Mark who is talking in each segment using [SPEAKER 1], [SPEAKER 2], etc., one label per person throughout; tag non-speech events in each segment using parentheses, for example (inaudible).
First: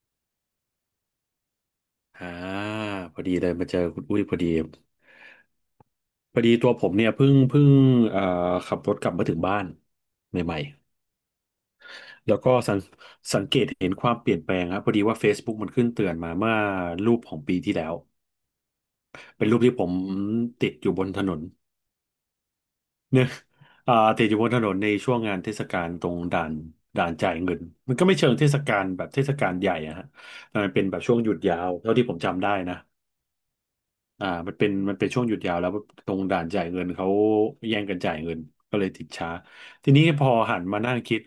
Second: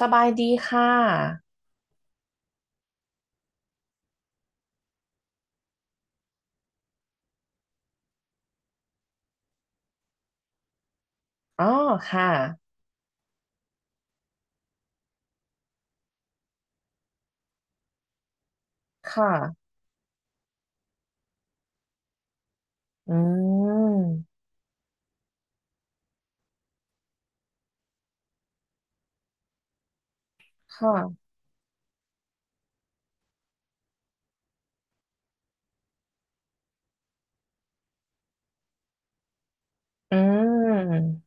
[SPEAKER 1] สบายดีค่ะ
[SPEAKER 2] อ่าพอดีเลยมาเจอคุณอุ้ยพอดีพอดีตัวผมเนี่ยเพิ่งเอ่อขับรถกลับมาถึงบ้านใหม่
[SPEAKER 1] อ๋อค่ะ
[SPEAKER 2] ๆแล้วก็สังเกตเห็นความเปลี่ยนแปลงครับพอดีว่า Facebook มันขึ้นเตือนมาเมื่อรูปของปีที่แล้ว
[SPEAKER 1] ค
[SPEAKER 2] เป็นรู
[SPEAKER 1] ่ะ
[SPEAKER 2] ปที่ผมติดอยู่บนถนน (laughs)
[SPEAKER 1] อื
[SPEAKER 2] เนี่ยอ่าติดอยู่
[SPEAKER 1] ม
[SPEAKER 2] บนถนนในช่วงงานเทศกาลตรงด่านด่านจ่ายเงินมันก็ไม่เชิงเทศกาลแบบเทศกาลใหญ่อะฮะแต่มัน
[SPEAKER 1] ค
[SPEAKER 2] เป็นแบบช่วงห
[SPEAKER 1] ่ะ
[SPEAKER 2] ยุดยาวเท่าที่ผมจำได้นะ มันเป็นช่วงหยุดยาวแล้วตรงด่านจ่ายเงินเขาแย่งกันจ่ายเงินก็เลยติดช้าทีนี้
[SPEAKER 1] อื
[SPEAKER 2] พอหันมานั่ง
[SPEAKER 1] ม
[SPEAKER 2] คิด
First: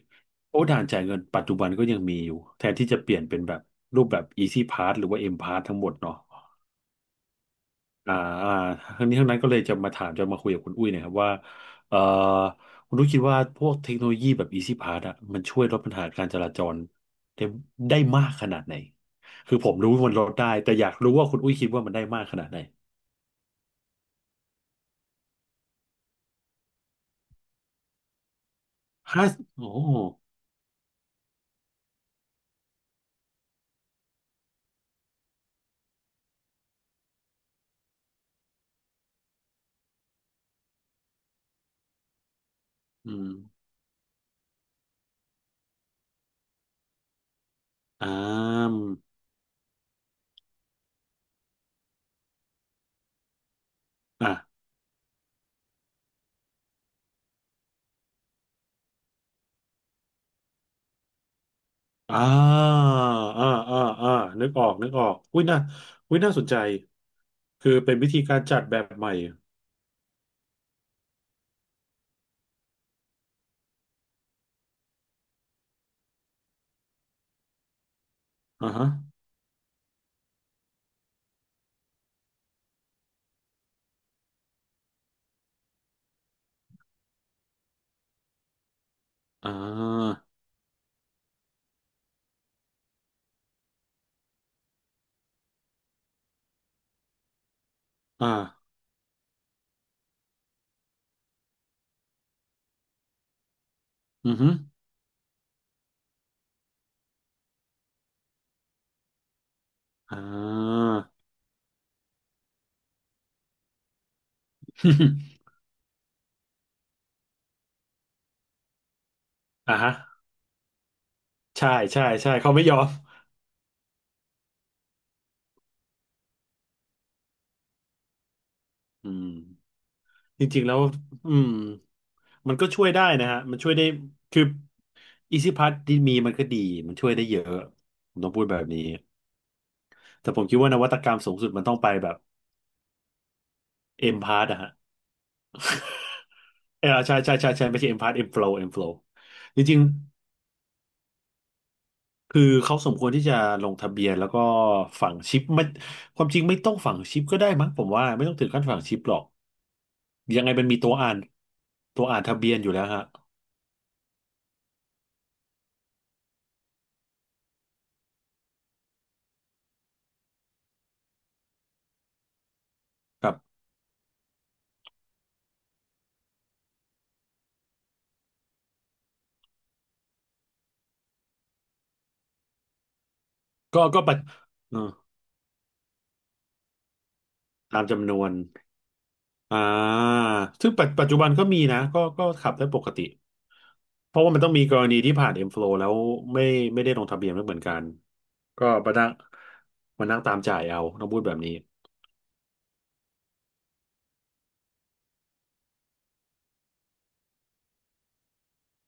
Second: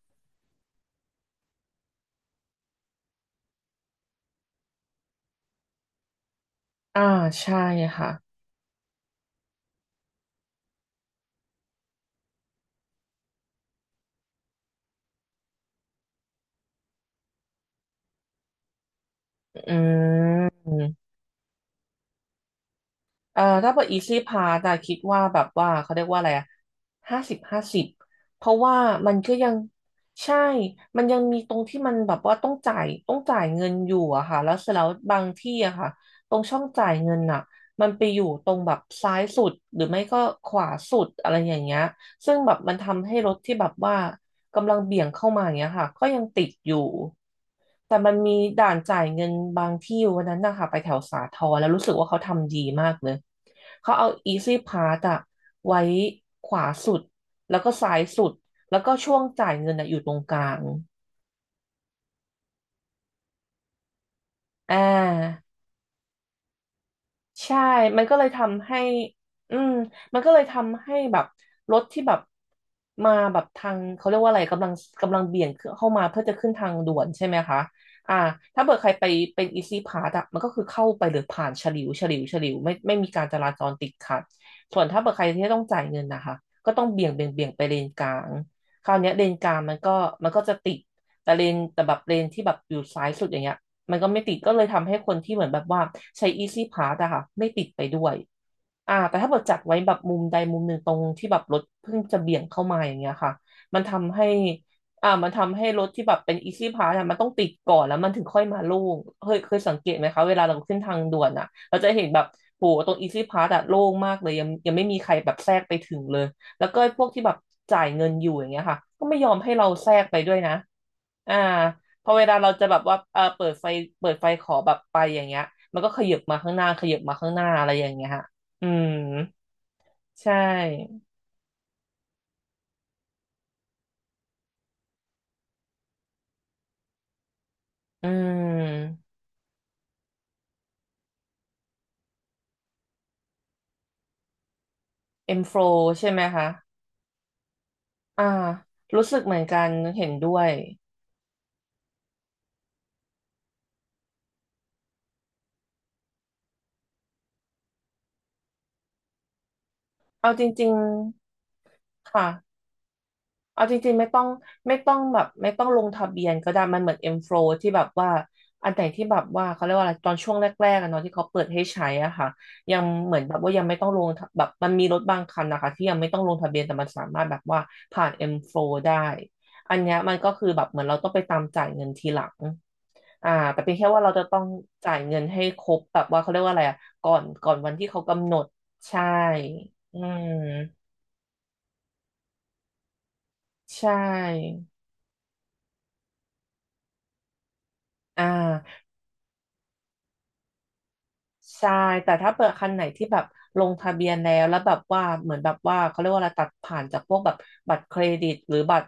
[SPEAKER 2] โอ้ด่านจ่ายเงินปัจจุบันก็ยังมีอยู่แทนที่จะเปลี่ยนเป็นแบบรูปแบบ Easy Pass หรือว่า M Pass ทั้งหมดเนาะ
[SPEAKER 1] อ่าใช่
[SPEAKER 2] อ่า
[SPEAKER 1] ค่ะ
[SPEAKER 2] อ่าทั้งนี้ทั้งนั้นก็เลยจะมาคุยกับคุณอุ้ยหนะครับว่าเอ่อคุณอุ้ยคิดว่าพวกเทคโนโลยีแบบ Easy Pass อะมันช่วยลดปัญหาการจราจรได้ได้มากขนาดไหนคือ
[SPEAKER 1] อ
[SPEAKER 2] ผมรู้ว่ามันลด
[SPEAKER 1] ื
[SPEAKER 2] ได้แต่อยา
[SPEAKER 1] ม
[SPEAKER 2] กรู้ว่าคุณอุ้ยคิดว่ามันได้มากขนาดไหน
[SPEAKER 1] ถ้าเป็น Easy Pass อะคิดว่าแบบว่าเขาเรียกว่าอะไรอะห้าสิบห้าสิบเพราะว่ามัน
[SPEAKER 2] ห้า
[SPEAKER 1] ก็ยัง
[SPEAKER 2] โอ้
[SPEAKER 1] ใช่มันยังมีตรงที่มันแบบว่าต้องจ่ายเงินอยู่อะค่ะแล้วเสร็จแล้วบางที่อะค่ะตรงช่องจ่ายเงินอะมันไปอยู่ตรงแบบซ้ายสุดหรือไม่ก็ขวาสุดอะไรอย่างเงี้ยซึ่งแบบมันทำ
[SPEAKER 2] อื
[SPEAKER 1] ให้ร
[SPEAKER 2] ม
[SPEAKER 1] ถที่แบบว่า กำลังเบี่ยงเข้ามาอย่างเงี้ยค่ะ ก็ยังติดอยู่ แต่
[SPEAKER 2] อ่า
[SPEAKER 1] มันมีด่า
[SPEAKER 2] ม
[SPEAKER 1] นจ่ายเงินบางที่วันนั้นนะคะไปแถวสาทรแล้วรู้สึกว่าเขาทำดีมากเลย เขาเอา
[SPEAKER 2] อ่ะ
[SPEAKER 1] Easy Pass อะไว้ขวาสุด แล้วก็ซ้ายสุด แล้วก็ช่วงจ่ายเงินอะอยู่ตรงกลาง
[SPEAKER 2] อ่าอ่าอ่าอ่านึกออ
[SPEAKER 1] อ่
[SPEAKER 2] กนึกออกอุ้ย
[SPEAKER 1] า
[SPEAKER 2] น่าอุ้ยน่าสนใจ
[SPEAKER 1] ใช่
[SPEAKER 2] คือเป็น
[SPEAKER 1] มัน
[SPEAKER 2] วิ
[SPEAKER 1] ก็
[SPEAKER 2] ธี
[SPEAKER 1] เลย
[SPEAKER 2] การจัด
[SPEAKER 1] ทำ
[SPEAKER 2] แบ
[SPEAKER 1] ให้
[SPEAKER 2] บใหม่
[SPEAKER 1] อืมมันก็เลยทำให้แบบรถที่แบบมาแบบทางเขาเรียกว่าอะไรกำลังเบี่ยงเข้ามาเพื่อจะขึ้นทางด่วนใช่ไหมคะอ่าถ้า
[SPEAKER 2] อ่า
[SPEAKER 1] เกิดใค
[SPEAKER 2] ฮะ
[SPEAKER 1] รไปเป็นอีซี่พาสอะมันก็คือเข้าไปหรือผ่านฉลิวฉลิวฉลิวไม่มีการจราจรติดขัดส่วนถ้าเกิดใครที่ต้องจ่ายเงินนะคะก็ต้องเบี่ยงไปเลนกลางคราวเนี้ยเลนก
[SPEAKER 2] อ่
[SPEAKER 1] ลางมันก็
[SPEAKER 2] า
[SPEAKER 1] มันก็จะติดแต่เลนแต่แบบเลนที่แบบอยู่ซ้ายสุดอย่างเงี้ย มันก็ไม่ติดก็เลยทำให้คนที่เหมือนแบบว่าใช้ Easy Pass อะค่ะไม่ติดไปด้วย
[SPEAKER 2] อ่า
[SPEAKER 1] อ่าแต่ถ้าเกิดจัดไว้แบบมุมใดมุมหนึ่งตรงที่แบบรถเพิ่งจะเบี่ยงเข้ามาอย่างเงี้ยค่ะมันทำให้
[SPEAKER 2] อือฮึ
[SPEAKER 1] อ่ามันทำให้รถที่แบบเป็น Easy Pass อะมันต้องติดก่อนแล้วมันถึงค่อยมาโล่งเคยสังเกตไหม
[SPEAKER 2] อ่
[SPEAKER 1] คะเวลาเราขึ้น
[SPEAKER 2] า
[SPEAKER 1] ทางด่วนอะเราจะเห็นแบบโหตรง Easy Pass อะโล่งมากเลยยังไม่มีใครแบบ
[SPEAKER 2] (laughs)
[SPEAKER 1] แทรกไปถึงเลยแล้วก็พวกที่แบบจ่ายเงินอยู่อย่างเงี้ยค่ะก็ไม่ยอมให้เรา
[SPEAKER 2] อ่า
[SPEAKER 1] แทร
[SPEAKER 2] ฮะ
[SPEAKER 1] กไปด้วยนะอ่า
[SPEAKER 2] ใช่ใช่
[SPEAKER 1] พอเว
[SPEAKER 2] ใช่
[SPEAKER 1] ลาเรา
[SPEAKER 2] เขาไม่
[SPEAKER 1] จะ
[SPEAKER 2] ย
[SPEAKER 1] แบ
[SPEAKER 2] อ
[SPEAKER 1] บ
[SPEAKER 2] ม
[SPEAKER 1] ว่าเออเปิดไฟเปิดไฟขอแบบไปอย่างเงี้ยมันก็ขยับมาข้างหน้า ขยับมาข้างหน้าอะไรอย่างเงี้ยฮะ อืม
[SPEAKER 2] อืม
[SPEAKER 1] ใช
[SPEAKER 2] จริงๆแล้ว
[SPEAKER 1] ่
[SPEAKER 2] อืมมันก็ช่วยได้นะฮะมันช่วยได้คืออีซี่พั s ที่มีมันก็ดีมันช่วยได้เยอะ
[SPEAKER 1] อื
[SPEAKER 2] ผมต้องพูดแบบนี้
[SPEAKER 1] ม
[SPEAKER 2] แต่ผมคิดว่านวัตกรรมสูงสุดมันต้องไปแบบ เอ็มพาร์ตอะฮะ
[SPEAKER 1] M flow ใช่ไหมคะ
[SPEAKER 2] (laughs) เออใช่ใช่ใช่ใช่ไม่ใช่เอ็มพาร์ตเอ็
[SPEAKER 1] อ่า
[SPEAKER 2] มโฟล์เอ็มโฟล์
[SPEAKER 1] รู้สึกเหมือนกั
[SPEAKER 2] จ
[SPEAKER 1] น
[SPEAKER 2] ริง
[SPEAKER 1] เห็นด้
[SPEAKER 2] ๆ
[SPEAKER 1] วย
[SPEAKER 2] คือเขาสมควรที่จะลงทะเบียนแล้วก็ฝังชิปไม่ความจริงไม่ต้องฝังชิปก็ได้มั้งผมว่าไม่ต้องถึงขั้นฝังชิปหรอก
[SPEAKER 1] เอา
[SPEAKER 2] ยั
[SPEAKER 1] จ
[SPEAKER 2] งไงมั
[SPEAKER 1] ริ
[SPEAKER 2] น
[SPEAKER 1] ง
[SPEAKER 2] มีตัวอ่านตัว
[SPEAKER 1] ๆ
[SPEAKER 2] อ่าน
[SPEAKER 1] ค่ะ
[SPEAKER 2] ทะเบียนอยู่แล้วฮะ
[SPEAKER 1] เอาจริงๆไม่ต้องไม่ต้องแบบไม่ต้องลงทะเบียนก็ได้มันเหมือนเอ็มโฟลว์ที่แบบว่าอันไหนที่แบบว่าเขาเรียกว่าอะไรตอนช่วงแรกๆอะเนาะที่เขาเปิดให้ใช้อ่ะค่ะยังเหมือน
[SPEAKER 2] ครั
[SPEAKER 1] แบบว่ายั
[SPEAKER 2] บ
[SPEAKER 1] งไม่ต้องลงทะแบบมันมีรถบางคันนะคะที่ยังไม่ต้องลงทะเบียนแต่มันสามารถแบบว่าผ่านเอ็มโฟลว์ได้อันเนี้ยมันก็คือแบบเหมือนเราต้องไปตามจ่ายเงินทีหลังอ่าแต่เป็น
[SPEAKER 2] ก็
[SPEAKER 1] แค่
[SPEAKER 2] ก็
[SPEAKER 1] ว่าเรา
[SPEAKER 2] ไปจ
[SPEAKER 1] จะต้อง
[SPEAKER 2] เออ
[SPEAKER 1] จ่ายเงินให้ครบแบบว่าเขาเรียกว่าอะไรอ่ะก่อนวัน
[SPEAKER 2] ตาม
[SPEAKER 1] ที่เขา
[SPEAKER 2] จำนว
[SPEAKER 1] กำห
[SPEAKER 2] น
[SPEAKER 1] นดใช่
[SPEAKER 2] อ
[SPEAKER 1] อื
[SPEAKER 2] ่า
[SPEAKER 1] ม
[SPEAKER 2] ซึ่งปัจจุบันก็มีนะก็ขับได้ปกติ
[SPEAKER 1] ใช
[SPEAKER 2] เพราะว่ามันต้อง
[SPEAKER 1] ่
[SPEAKER 2] มีกรณีที่ผ่าน M-Flow แล้วไม่ไม่ได้ลงทะเบียนไม่เหมือนกัน
[SPEAKER 1] อ่
[SPEAKER 2] ก็
[SPEAKER 1] า
[SPEAKER 2] มานั่งตามจ่ายเอาต้องพูดแบบนี้
[SPEAKER 1] ใช่แต่ถ้าเปิดคันไหนที่แบบลงทะเบียนแล้วแบบว่าเหมือนแบบว่าเขาเรียกว่าอะไรตัดผ่านจากพวกแบบบัตรเครดิตหรือบัตร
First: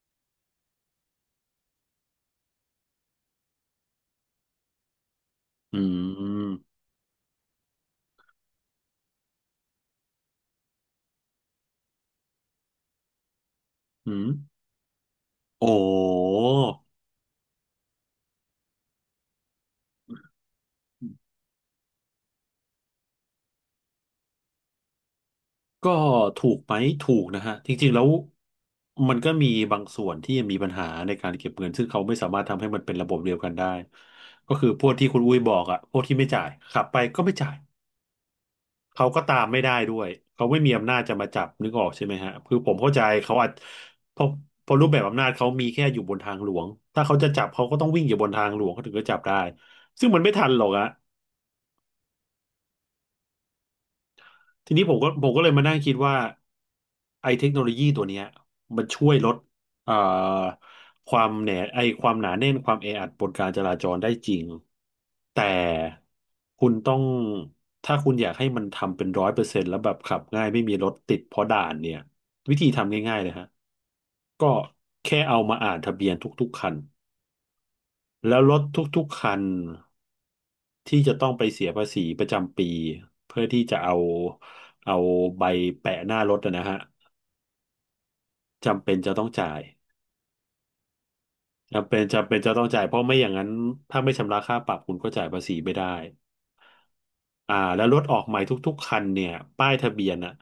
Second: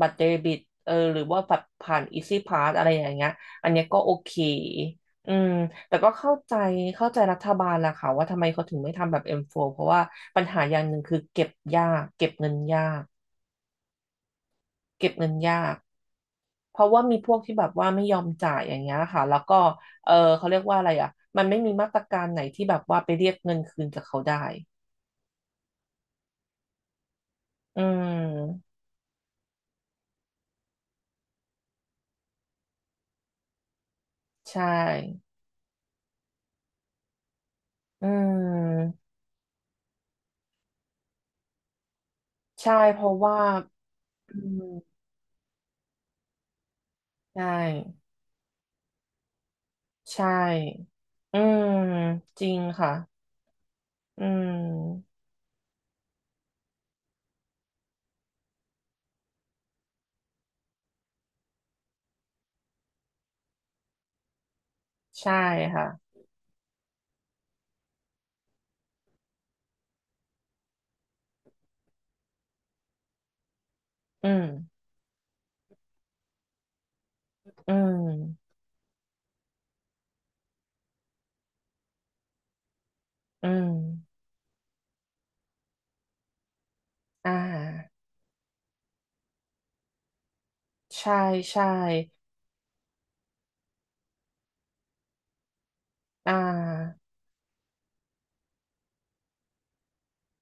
[SPEAKER 1] เดบิตเออหรือว่าแบบผ่านอีซี่พาสอะไรอย่างเงี้ยอันเนี้ยก็โอเคอืม
[SPEAKER 2] อื
[SPEAKER 1] แต่ก็เข้าใจ
[SPEAKER 2] ม
[SPEAKER 1] เข้าใจรัฐบาลแหละค่ะว่าทำไมเขาถึงไม่ทำแบบ M4 เพราะว่าปัญหาอย่างหนึ่งคือเก็บยากเก็บเงินยาก
[SPEAKER 2] อืม
[SPEAKER 1] เก็บเงินยา
[SPEAKER 2] โอ
[SPEAKER 1] ก
[SPEAKER 2] ้
[SPEAKER 1] เพราะว่ามีพวกที่แบบว่าไม่ยอมจ่ายอย่างเงี้ยค่ะแล้วก็เออเขาเรียกว่าอะไรอ่ะมันไม่มีมาตรการไหนที่แบบว่าไปเรียกเงินคืนจากเขาได้
[SPEAKER 2] ก็ถูกไหมถูกนะฮะ จ
[SPEAKER 1] อื
[SPEAKER 2] ริงๆแล้ว
[SPEAKER 1] ม
[SPEAKER 2] มันก็มีบางส่วนที่ยังมีปัญหาในการเก็บเงิน ซึ่งเขาไม่สามารถทำให้มันเป็นระบบเดียวกันได้ ก็
[SPEAKER 1] ใช่
[SPEAKER 2] คือพวกที่คุณอุ้ยบอกอะพวกที่ไม่จ่ายขับไปก็ไม่จ่าย
[SPEAKER 1] อืม
[SPEAKER 2] เขาก็ตามไม่ได้ด้วยเขาไม่มีอำนาจจะมาจับนึกออกใช่ไหมฮะคือผ
[SPEAKER 1] ใช่
[SPEAKER 2] มเข้า
[SPEAKER 1] เพ
[SPEAKER 2] ใจ
[SPEAKER 1] ราะ
[SPEAKER 2] เขา
[SPEAKER 1] ว่า
[SPEAKER 2] อาจเพราะ
[SPEAKER 1] อืม
[SPEAKER 2] เพราะรูปแบบอำนาจเขามีแค่อยู่บนทางหลวงถ้าเขาจะจั
[SPEAKER 1] ใช่
[SPEAKER 2] บเขาก็ต้องวิ่งอยู่บนทางหลวงเขาถึงจะจับได้ซึ่ง
[SPEAKER 1] ใช
[SPEAKER 2] มันไม่ทันหรอกอะ
[SPEAKER 1] ่ อืมจริงค่ะอื
[SPEAKER 2] ทีนี้ผมก็
[SPEAKER 1] ม
[SPEAKER 2] ผมก็เลยมานั่งคิดว่าไอ้เทคโนโลยีตัวเนี้ยมันช่วยลดเอ่อความหนาแน่นความแออัดบนการจราจรได้จริง
[SPEAKER 1] ใช่
[SPEAKER 2] แต่
[SPEAKER 1] ค่ะ
[SPEAKER 2] คุณต้องถ้าคุณอยากให้มันทำเป็นร้อยเปอร์เซ็นต์แล้วแบบขับง่ายไม่มีรถติดเพราะด่านเนี่ยวิธีทำง่ายๆเลยฮะ
[SPEAKER 1] อืม
[SPEAKER 2] ก็แค่เอามาอ่านทะเบียนทุกๆคัน
[SPEAKER 1] อื
[SPEAKER 2] แล้ว
[SPEAKER 1] ม
[SPEAKER 2] รถทุกๆคัน ที่จะต้องไปเสียภาษีประจำปีเพื่อ
[SPEAKER 1] อื
[SPEAKER 2] ที่
[SPEAKER 1] ม
[SPEAKER 2] จะเอาเอาใบแปะหน้ารถอะนะฮะ
[SPEAKER 1] อ่า
[SPEAKER 2] จำเป็นจะต้องจ่าย
[SPEAKER 1] ใช่ใช่
[SPEAKER 2] จำเป็นจะต้องจ่ายเพราะไม่อย่างนั้นถ้าไม่ชำระค่าปรับคุณก็จ่ายภาษีไม่ได้
[SPEAKER 1] อ่า
[SPEAKER 2] แล้วรถออกใหม่ทุกๆคันเนี่ยป้ายทะเบียนอ่ะ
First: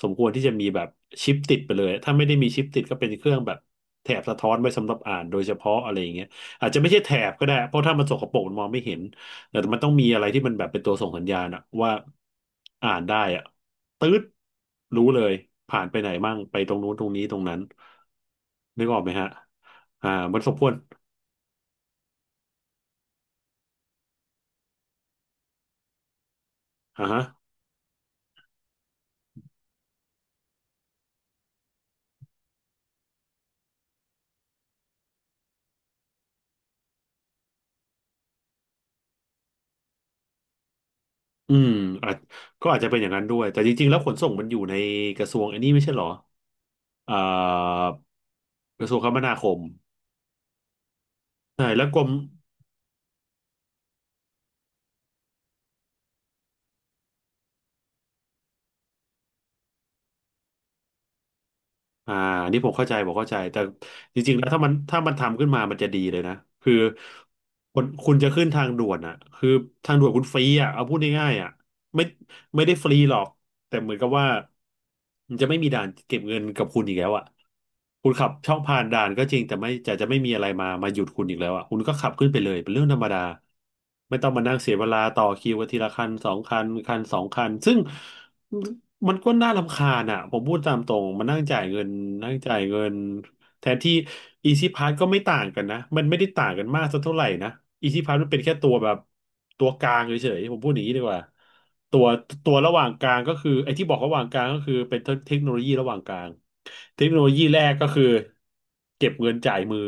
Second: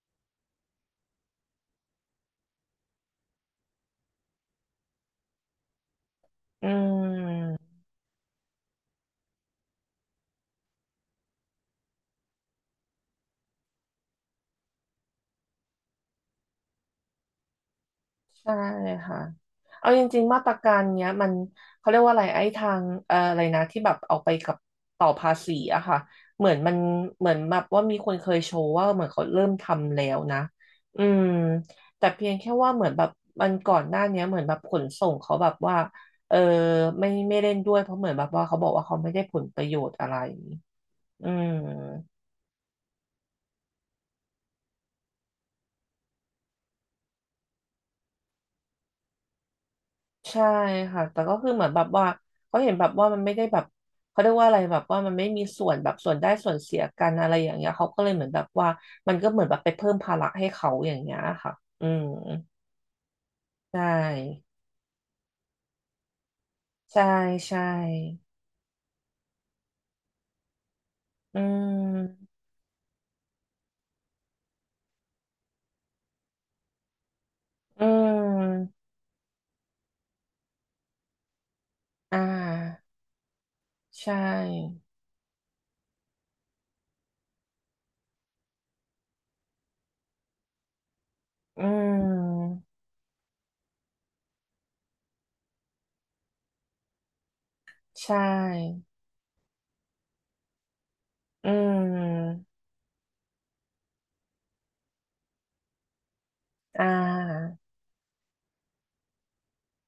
[SPEAKER 2] สมควรที่จะมีแบบชิปติดไปเลยถ้าไม่ได้มีชิปติดก็เป็นเครื่องแบบแถบสะท้อนไว้สำหรับอ่านโดยเฉพาะอะไรอย่างเงี้ย
[SPEAKER 1] อื
[SPEAKER 2] อาจจะไม่ใช่แถบก็ได้เพ
[SPEAKER 1] ม
[SPEAKER 2] ราะถ้ามันสกปรกมันมองไม่เห็นแต่มันต้องมีอะไรที่มันแบบเป็นตัวส่งสัญญาณอะว่าอ่านได้อะตื๊ดรู้เลยผ่านไปไหนมั่งไปตรงนู้นตรงนี้ตรงนั้น
[SPEAKER 1] ใช่
[SPEAKER 2] นึกออกไหม
[SPEAKER 1] ค่ะ
[SPEAKER 2] ฮะ
[SPEAKER 1] เอาจ
[SPEAKER 2] อ่า
[SPEAKER 1] ริงๆ
[SPEAKER 2] มั
[SPEAKER 1] มา
[SPEAKER 2] น
[SPEAKER 1] ต
[SPEAKER 2] ส
[SPEAKER 1] ร
[SPEAKER 2] มค
[SPEAKER 1] กา
[SPEAKER 2] วร
[SPEAKER 1] รเนี้ยมันเขาเรียกว่าอะไรไอ้ทางอะไรนะที่แบบเอาไปกับต่อภาษีอะค่ะเหมือนมัน
[SPEAKER 2] อ่าฮะ
[SPEAKER 1] เหมือนแบบว่ามีคนเคยโชว์ว่าเหมือนเขาเริ่มทำแล้วนะ อืมแต่เพียงแค่ว่าเหมือนแบบมันก่อนหน้าเนี้ยเหมือนแบบขนส่งเขาแบบว่าเออไม่เล่นด้วยเพราะเหมือนแบบว่าเขาบอกว่าเขาไม่ได้ผลประโยชน์อะไรอื
[SPEAKER 2] อืมอา
[SPEAKER 1] ม
[SPEAKER 2] จก็อาจจะเป็นอย่างนั้นด้วยแต่จริงๆแล้วขนส่งมันอยู่ในกระทรวงอันนี้ไม่ใช่เหรอ เอ่อกระทรวงคมนาคม
[SPEAKER 1] ใช่ค่ะแต่ก็คือเหมื
[SPEAKER 2] ใช่
[SPEAKER 1] อนแบ
[SPEAKER 2] แล้
[SPEAKER 1] บ
[SPEAKER 2] วกร
[SPEAKER 1] ว่า
[SPEAKER 2] ม
[SPEAKER 1] เขาเห็นแบบว่ามันไม่ได้แบบเขาเรียกว่าอะไรแบบว่ามันไม่มีส่วนแบบส่วนได้ส่วนเสียกันอะไรอย่างเงี้ยเขาก็เลยเหมือนแบบว่ามันก็เหมือนแบบไปเพิ่มภาระให้เขาอย่างเงี้ยค่ะอืม
[SPEAKER 2] อ่าอันนี้ผมเข้าใจแต่
[SPEAKER 1] ใช
[SPEAKER 2] จริงๆแล้
[SPEAKER 1] ่
[SPEAKER 2] วถ้ามันทำขึ้นมามันจะดีเลยนะคือ
[SPEAKER 1] ใช่ใช่
[SPEAKER 2] คนคุณจะขึ้นทางด่วนอ่ะคือทางด่วนคุณฟรีอ่ะเอาพูดง่าย
[SPEAKER 1] อื
[SPEAKER 2] ๆอ่ะไม่
[SPEAKER 1] ม
[SPEAKER 2] ไม่ได้ฟรีหรอกแต่เหมือนกับว่ามันจะไม่มีด่านเก็บเงินกับคุณอีกแล้วอ่ะ
[SPEAKER 1] อื
[SPEAKER 2] คุณขับช่อง
[SPEAKER 1] ม
[SPEAKER 2] ผ่านด่านก็จริงแต่ไม่จะจะไม่มีอะไรมาหยุดคุณอีกแล้วอ่ะคุณก็ขับ
[SPEAKER 1] อ่
[SPEAKER 2] ขึ้นไปเลยเป็นเรื่อ
[SPEAKER 1] า
[SPEAKER 2] งธรรมดา
[SPEAKER 1] ใช
[SPEAKER 2] ไม่ต้องมานั่งเสีย
[SPEAKER 1] ่
[SPEAKER 2] เวลาต่อคิวกันทีละคันสองคันซึ่ง มันก็น่ารำคาญอ่ะผมพูดตามตรงมันนั่งจ่า
[SPEAKER 1] อื
[SPEAKER 2] ยเงินนั่งจ่า
[SPEAKER 1] ม
[SPEAKER 2] ยเงินแทนที่อีซีพาสก็ไม่ต่างกันนะมันไม่ได้ต่างกันมากสักเท่าไหร่นะอีซี
[SPEAKER 1] ใช
[SPEAKER 2] พาสมันเป็นแค่ตัว
[SPEAKER 1] ่
[SPEAKER 2] แบบตัวกลางเฉยๆผมพูดอย่างนี้ดีกว่า
[SPEAKER 1] อื
[SPEAKER 2] ตัว
[SPEAKER 1] ม
[SPEAKER 2] ตัวระหว่างกลางก็คือไอ้ที่บอกระหว่างกลางก็คือเป็นเทคโนโลยีระหว่างกลาง
[SPEAKER 1] อ่
[SPEAKER 2] เทคโนโลยี
[SPEAKER 1] า
[SPEAKER 2] แรกก็คือเก็บเงินจ่ายมือ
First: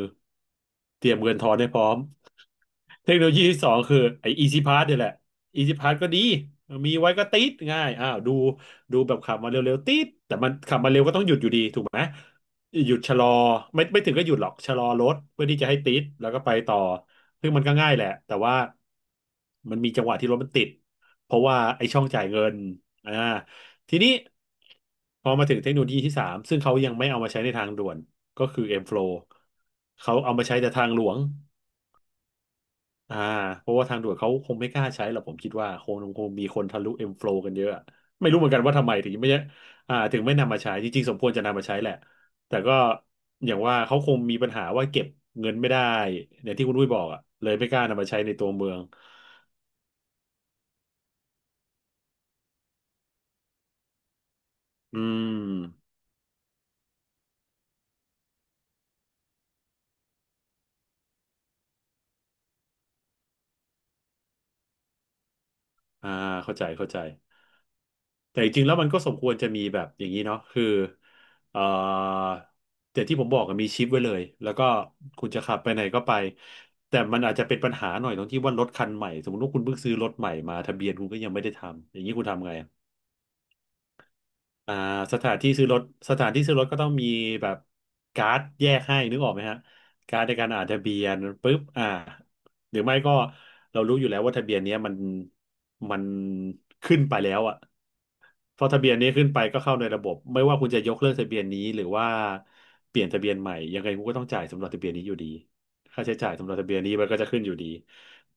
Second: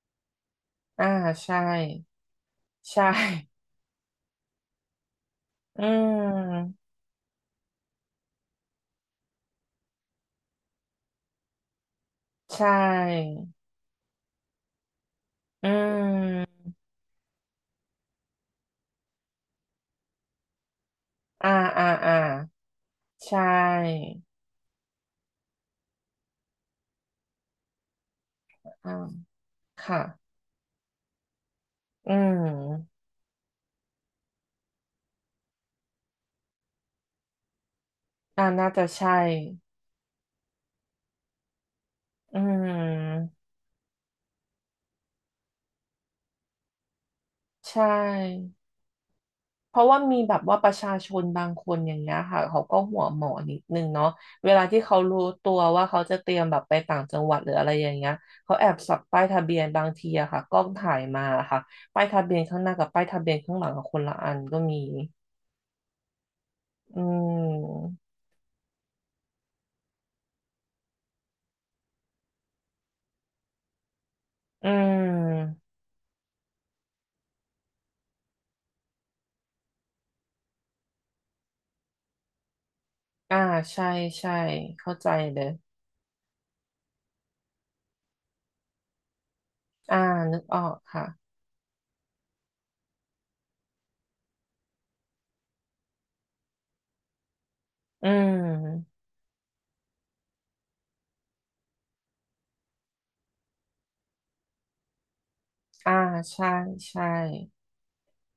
[SPEAKER 1] อ่า
[SPEAKER 2] เตรียมเงินทอ
[SPEAKER 1] ใช่
[SPEAKER 2] นให้พร้อม
[SPEAKER 1] ใช
[SPEAKER 2] เทคโนโลยีที่
[SPEAKER 1] ่
[SPEAKER 2] สองคือไอ้ Easy Pass เนี่ยแหละ Easy
[SPEAKER 1] อื
[SPEAKER 2] Pass ก็ดี
[SPEAKER 1] ม
[SPEAKER 2] มีไว้ก็ติดง่ายอ้าวดูแบบขับมาเร็วๆติดแต่มันขับมาเร็วก็ต้องหยุดอยู่ดีถูกไหม
[SPEAKER 1] ใช่
[SPEAKER 2] หยุดชะลอไม่ถึงก็หยุดหรอกชะลอรถเพื่อที่
[SPEAKER 1] อื
[SPEAKER 2] จะให้ติดแล้วก็ไป
[SPEAKER 1] ม
[SPEAKER 2] ต่อซึ่งมันก็ง่ายแหละแต่ว่ามันมีจังหวะที่รถมันติดเพราะ
[SPEAKER 1] อ่า
[SPEAKER 2] ว่า
[SPEAKER 1] อ่า
[SPEAKER 2] ไอ้ช่อง
[SPEAKER 1] อ่า
[SPEAKER 2] จ่ายเงินอ่า
[SPEAKER 1] ใช่
[SPEAKER 2] ทีนี้พอมาถึงเทคโนโลยีที่สามซึ่งเขายังไม่เอามาใช้ในทางด่วนก็คือ
[SPEAKER 1] อ่า
[SPEAKER 2] M-Flow
[SPEAKER 1] ค่ะ
[SPEAKER 2] เขาเอามาใช้แต่ทางหลวง
[SPEAKER 1] อืม
[SPEAKER 2] อ่าเพราะว่าทางด่วนเขาคงไม่กล้าใช้หรอกผมคิดว่าคงมีคนทะลุ M-Flow กันเยอะอะไม่รู้
[SPEAKER 1] อ่า
[SPEAKER 2] เหมือนกัน
[SPEAKER 1] น่า
[SPEAKER 2] ว่า
[SPEAKER 1] จะ
[SPEAKER 2] ทำไมถึง
[SPEAKER 1] ใช่
[SPEAKER 2] ไม่อ่าถึงไม่นำมาใช้จริงๆสมควรจะนำมาใช้แหละ
[SPEAKER 1] อื
[SPEAKER 2] แต่ก็
[SPEAKER 1] ม
[SPEAKER 2] อย่างว่าเขาคงมีปัญหาว่าเก็บเงินไม่ได้อย่างที่คุณอุ้ยบอกอะเลยไม่
[SPEAKER 1] ใช
[SPEAKER 2] กล้านำมาใช้ในตัว
[SPEAKER 1] ่
[SPEAKER 2] เมือง
[SPEAKER 1] เพราะว่ามีแบบว่าประชาชนบางคนอย่างเงี้ยค่ะเขาก็หัวหมอนิดนึงเนาะเวลาที่เขา
[SPEAKER 2] อื
[SPEAKER 1] รู้ตัวว่า
[SPEAKER 2] ม
[SPEAKER 1] เขาจะเตรียมแบบไปต่างจังหวัดหรืออะไรอย่างเงี้ยเขาแอบสับป้ายทะเบียนบางทีอะค่ะกล้องถ่ายมาค่ะป้ายทะเบียนข้างหน้ากับป้ายทะเบียนข้างหลังกับคนละอันก็มี
[SPEAKER 2] อ่าเข้าใจ
[SPEAKER 1] อืม
[SPEAKER 2] แต่จริงๆแล้วมันก็สมควรจะมีแบบอย่างนี้เนาะคือเอ่อแต่ที่ผมบอกอะมีชิปไว้เลยแล้วก็
[SPEAKER 1] อื
[SPEAKER 2] คุณจะขั
[SPEAKER 1] ม
[SPEAKER 2] บไปไหนก็ไปแต่มันอาจจะเป็นปัญหาหน่อยตรงที่ว่ารถคันใหม่สมมติว่าคุณเพิ่งซื้อรถใหม่มาทะเบียนคุณก็ยังไม่ได้ทำอย่างนี้คุณทำไง
[SPEAKER 1] อ่าใช่ใช่
[SPEAKER 2] อ่า
[SPEAKER 1] เข้าใจ
[SPEAKER 2] สถาน
[SPEAKER 1] เลย
[SPEAKER 2] ที่ซื้อรถสถานที่ซื้อรถก็ต้องมีแบบการ์ดแยกให้นึกออกไหมฮะ
[SPEAKER 1] อ่า
[SPEAKER 2] การ์ดใน
[SPEAKER 1] นึก
[SPEAKER 2] การ
[SPEAKER 1] ออ
[SPEAKER 2] อ่าน
[SPEAKER 1] ก
[SPEAKER 2] ทะเบี
[SPEAKER 1] ค่ะ
[SPEAKER 2] ยนปุ๊บอ่าหรือไม่ก็เรารู้อยู่แล้วว่าทะเบียนเนี้ยมันขึ้นไปแล้วอ่ะ
[SPEAKER 1] อื
[SPEAKER 2] พอทะเบียน
[SPEAKER 1] ม
[SPEAKER 2] นี้ขึ้นไปก็เข้าในระบบไม่ว่าคุณจะยกเลิกทะเบียนนี้หรือว่าเปลี่ยนทะเบียนใหม่ยังไงคุณก็ต้องจ่ายสำหรับทะเบียนนี้อยู่ดี
[SPEAKER 1] อ่า
[SPEAKER 2] ค่าใช้จ่าย
[SPEAKER 1] ใช่
[SPEAKER 2] สำหรับทะเบียนนี้
[SPEAKER 1] ใช่
[SPEAKER 2] มันก็จะขึ้นอยู่ดี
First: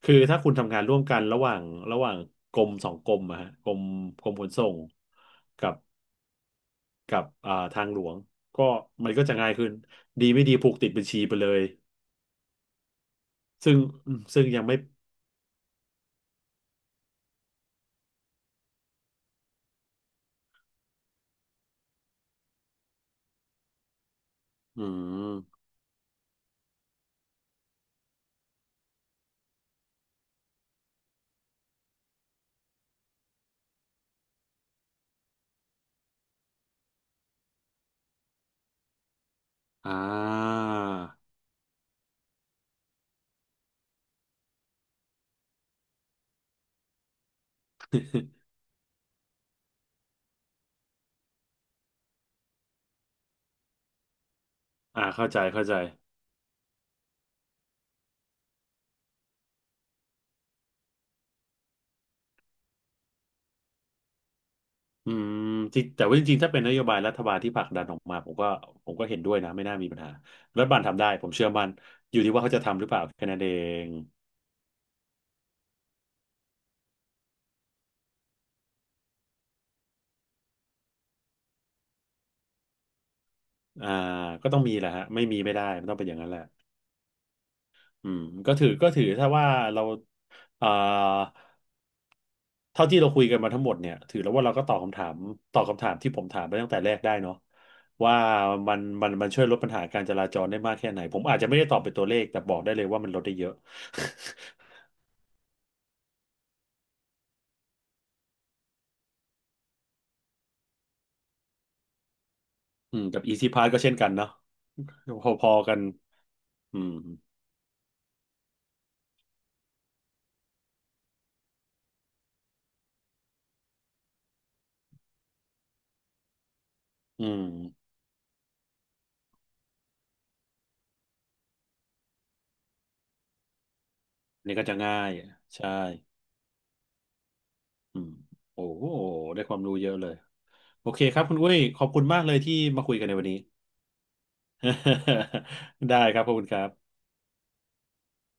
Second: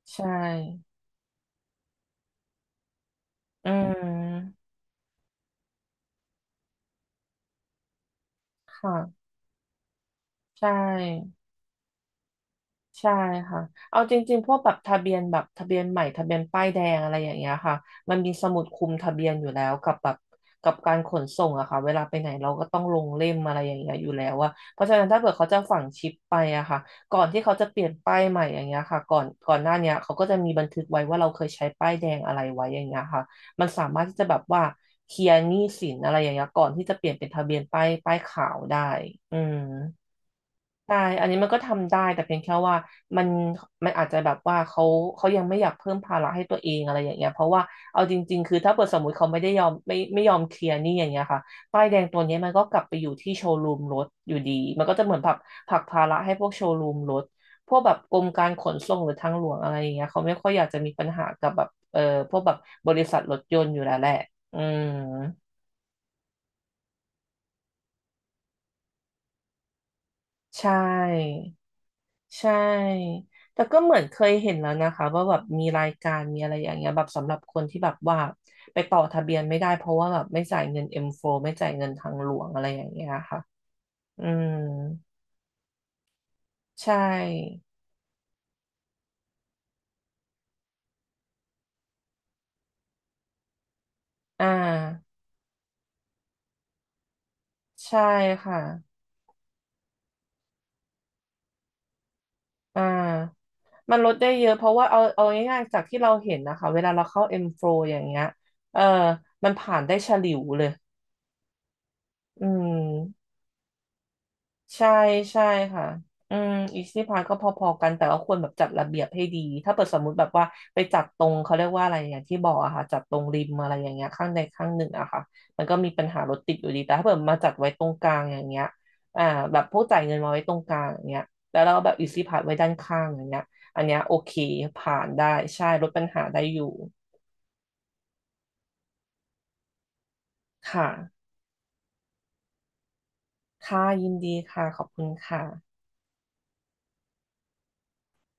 [SPEAKER 2] คือ
[SPEAKER 1] ใช่
[SPEAKER 2] ถ้าคุณทำงานร่วมกันระหว่างกรมสองกรมอะฮะ
[SPEAKER 1] อื
[SPEAKER 2] กรมขน
[SPEAKER 1] ม
[SPEAKER 2] ส่งกับ กับอ่าทางหลวงก็มัน
[SPEAKER 1] ค่ะ
[SPEAKER 2] ก็จะง่ายขึ้นดีไม่ดี
[SPEAKER 1] ใช่
[SPEAKER 2] ผูกติดบัญชีไปเลย
[SPEAKER 1] ใช่ค่ะ
[SPEAKER 2] ซึ่ง
[SPEAKER 1] เอาจริงๆพวก
[SPEAKER 2] ยัง
[SPEAKER 1] แบบ
[SPEAKER 2] ไม่
[SPEAKER 1] ทะเบียนแบบทะเบียนใหม่ทะเบียนป้ายแดงอะไรอย่างเงี้ยค่ะมันมีสมุดคุมทะเบียนอยู่แล้วกับแบบกับการขนส่งอะค่ะเวลาไปไหนเราก็ต้องลงเล่มอะไรอย่างเงี้ยอยู่แล้วอะเพ
[SPEAKER 2] อื
[SPEAKER 1] ราะฉะนั้นถ้าเกิดเขาจะ
[SPEAKER 2] ม
[SPEAKER 1] ฝังชิปไปอะค่ะก่อนที่เขาจะเปลี่ยนป้ายใหม่อย่างเงี้ยค่ะก่อนก่อนหน้าเนี้ยเขาก็จะมีบันทึกไว้ว่าเราเคยใช้ป้ายแดงอะไรไว้อย่างเงี้ยค่ะมันสามารถที่จะแบบว่าเคลียร์หนี้สินอะไรอย่างเงี้ยก่อนที่จะเปลี่ยนเป็นทะเบียนป้ายป้ายขาวได้อืม
[SPEAKER 2] อ่า
[SPEAKER 1] ใช่อันนี้มันก็ทำได้แต่เพียงแค่ว่ามันมันอาจจะแบบว่าเขาเขายังไม่อยากเพิ่มภาระให้ตัวเองอะไรอย่างเงี้ยเพราะว่าเอาจริงๆคือถ้าเปิดสมมติเขาไม่ได้ยอมไม่ยอมเคลียร์หนี่อย่างเงี้ยค่ะป้ายแดงตัวเนี้ยมันก็กลับไปอยู่ที่โชว์รูมรถอยู่ดีมันก็
[SPEAKER 2] (laughs) อ่า
[SPEAKER 1] จะเหมือน
[SPEAKER 2] เข้า
[SPEAKER 1] ผลัก
[SPEAKER 2] ใจ
[SPEAKER 1] ผลักภาระให้พวกโชว์รูมรถพวกแบบกรมการขนส่งหรือทางหลวงอะไรอย่างเงี้ยเขาไม่ค่อยอยากจะมีปัญหากับแบบพวกแบบบริษัทรถยนต์อยู่แล้วแหละอืม
[SPEAKER 2] อืมจริงแต่ว่าจริงๆถ้าเป็นนโยบายรัฐบาลที่ผลักดันออกมาผมก็เห็นด้วยนะไม่น่ามีปัญหารัฐ
[SPEAKER 1] ใช่
[SPEAKER 2] บาลทำได้ผมเชื่อมันอยู่ที่ว่า
[SPEAKER 1] ใช
[SPEAKER 2] เขาจะทำหรือเปล่า
[SPEAKER 1] ่
[SPEAKER 2] แค่นั้นเอ
[SPEAKER 1] แต่ก็
[SPEAKER 2] ง
[SPEAKER 1] เหมือนเคยเห็นแล้วนะคะว่าแบบมีรายการมีอะไรอย่างเงี้ยแบบสำหรับคนที่แบบว่าไปต่อทะเบียนไม่ได้เพราะว่าแบบไม่จ่ายเงิน M4 ไม่จ่ายเงินทางหลวงอะไรอย่างเงี้ยค่ะ
[SPEAKER 2] อ่า
[SPEAKER 1] อืม
[SPEAKER 2] ก็ต้องมีแหละฮะ.ไม่มีไม่ได้มันต้องเป็นอย่างนั้นแหละ
[SPEAKER 1] ใช่
[SPEAKER 2] อืมก็ถือถ้าว่าเราอ่า เท่าที่เราคุยกันมาทั้งหมดเนี่ยถือแล้ว
[SPEAKER 1] อ่
[SPEAKER 2] ว่าเราก็ตอบคำถา
[SPEAKER 1] า
[SPEAKER 2] มที่ผมถามไปตั้งแต่แรกได้เนาะ
[SPEAKER 1] ใช่
[SPEAKER 2] ว่า
[SPEAKER 1] ค่ะ
[SPEAKER 2] มันมันช่วยลดปัญหาการจราจรได้มากแค่ไหนผมอาจจะไม่ได้ตอบเป็นตัวเลขแต่บอกได้
[SPEAKER 1] อ่
[SPEAKER 2] เลยว่ามันลดได้เย
[SPEAKER 1] า
[SPEAKER 2] อะ
[SPEAKER 1] มันลดได้เยอะเพราะว่าเอาง่ายๆจากที่เราเห็นนะคะเวลาเราเข้า M4 อมโฟร์อย่างเงี้ยเออมันผ่านได้ฉลิวเลยอื
[SPEAKER 2] (laughs) อืมกับ
[SPEAKER 1] ม
[SPEAKER 2] Easy Pass ก็เช่นกันเนาะ
[SPEAKER 1] ใช่ใช่
[SPEAKER 2] พอๆกัน
[SPEAKER 1] ค่ะอืม
[SPEAKER 2] อื
[SPEAKER 1] อี
[SPEAKER 2] ม
[SPEAKER 1] ซี่พาสก็พอๆกันแต่ว่าควรแบบจัดระเบียบให้ดีถ้าเปิดสมมุติแบบว่าไปจัดตรงเขาเรียกว่าอะไรอย่างที่บอกอะค่ะจัดตรงริมอะไรอย่างเงี้ยข้างใดข้างหนึ่งอะค่ะมันก็มีปัญหารถติดอยู่ดีแต่ถ้าเปิด
[SPEAKER 2] อื
[SPEAKER 1] มา
[SPEAKER 2] ม
[SPEAKER 1] จัดไว้ตรงกลางอย่างเงี้ยอ่าแบบพวกจ่ายเงินมาไว้ตรงกลางอย่างเงี้ยแล้วเราแบบอีซี่พาสไว้ด้านข้างอย่างเงี้ยอันเนี้ยโอเค
[SPEAKER 2] นี่ก็จะ
[SPEAKER 1] ผ่า
[SPEAKER 2] ง่า
[SPEAKER 1] น
[SPEAKER 2] ย
[SPEAKER 1] ได้ใช่
[SPEAKER 2] ใช่
[SPEAKER 1] ลดปัญหาได้อยู่
[SPEAKER 2] อืมโอ้โหได้ความรู้เยอะเลย
[SPEAKER 1] ค
[SPEAKER 2] โอเคค
[SPEAKER 1] ่ะ
[SPEAKER 2] รับคุณอุ้ยขอบคุณมากเลยที่มาคุยกันในวันนี้
[SPEAKER 1] ค่ะยินดีค่ะขอบคุณ
[SPEAKER 2] (laughs)
[SPEAKER 1] ค่ะ
[SPEAKER 2] ได้ครับขอบคุณครับ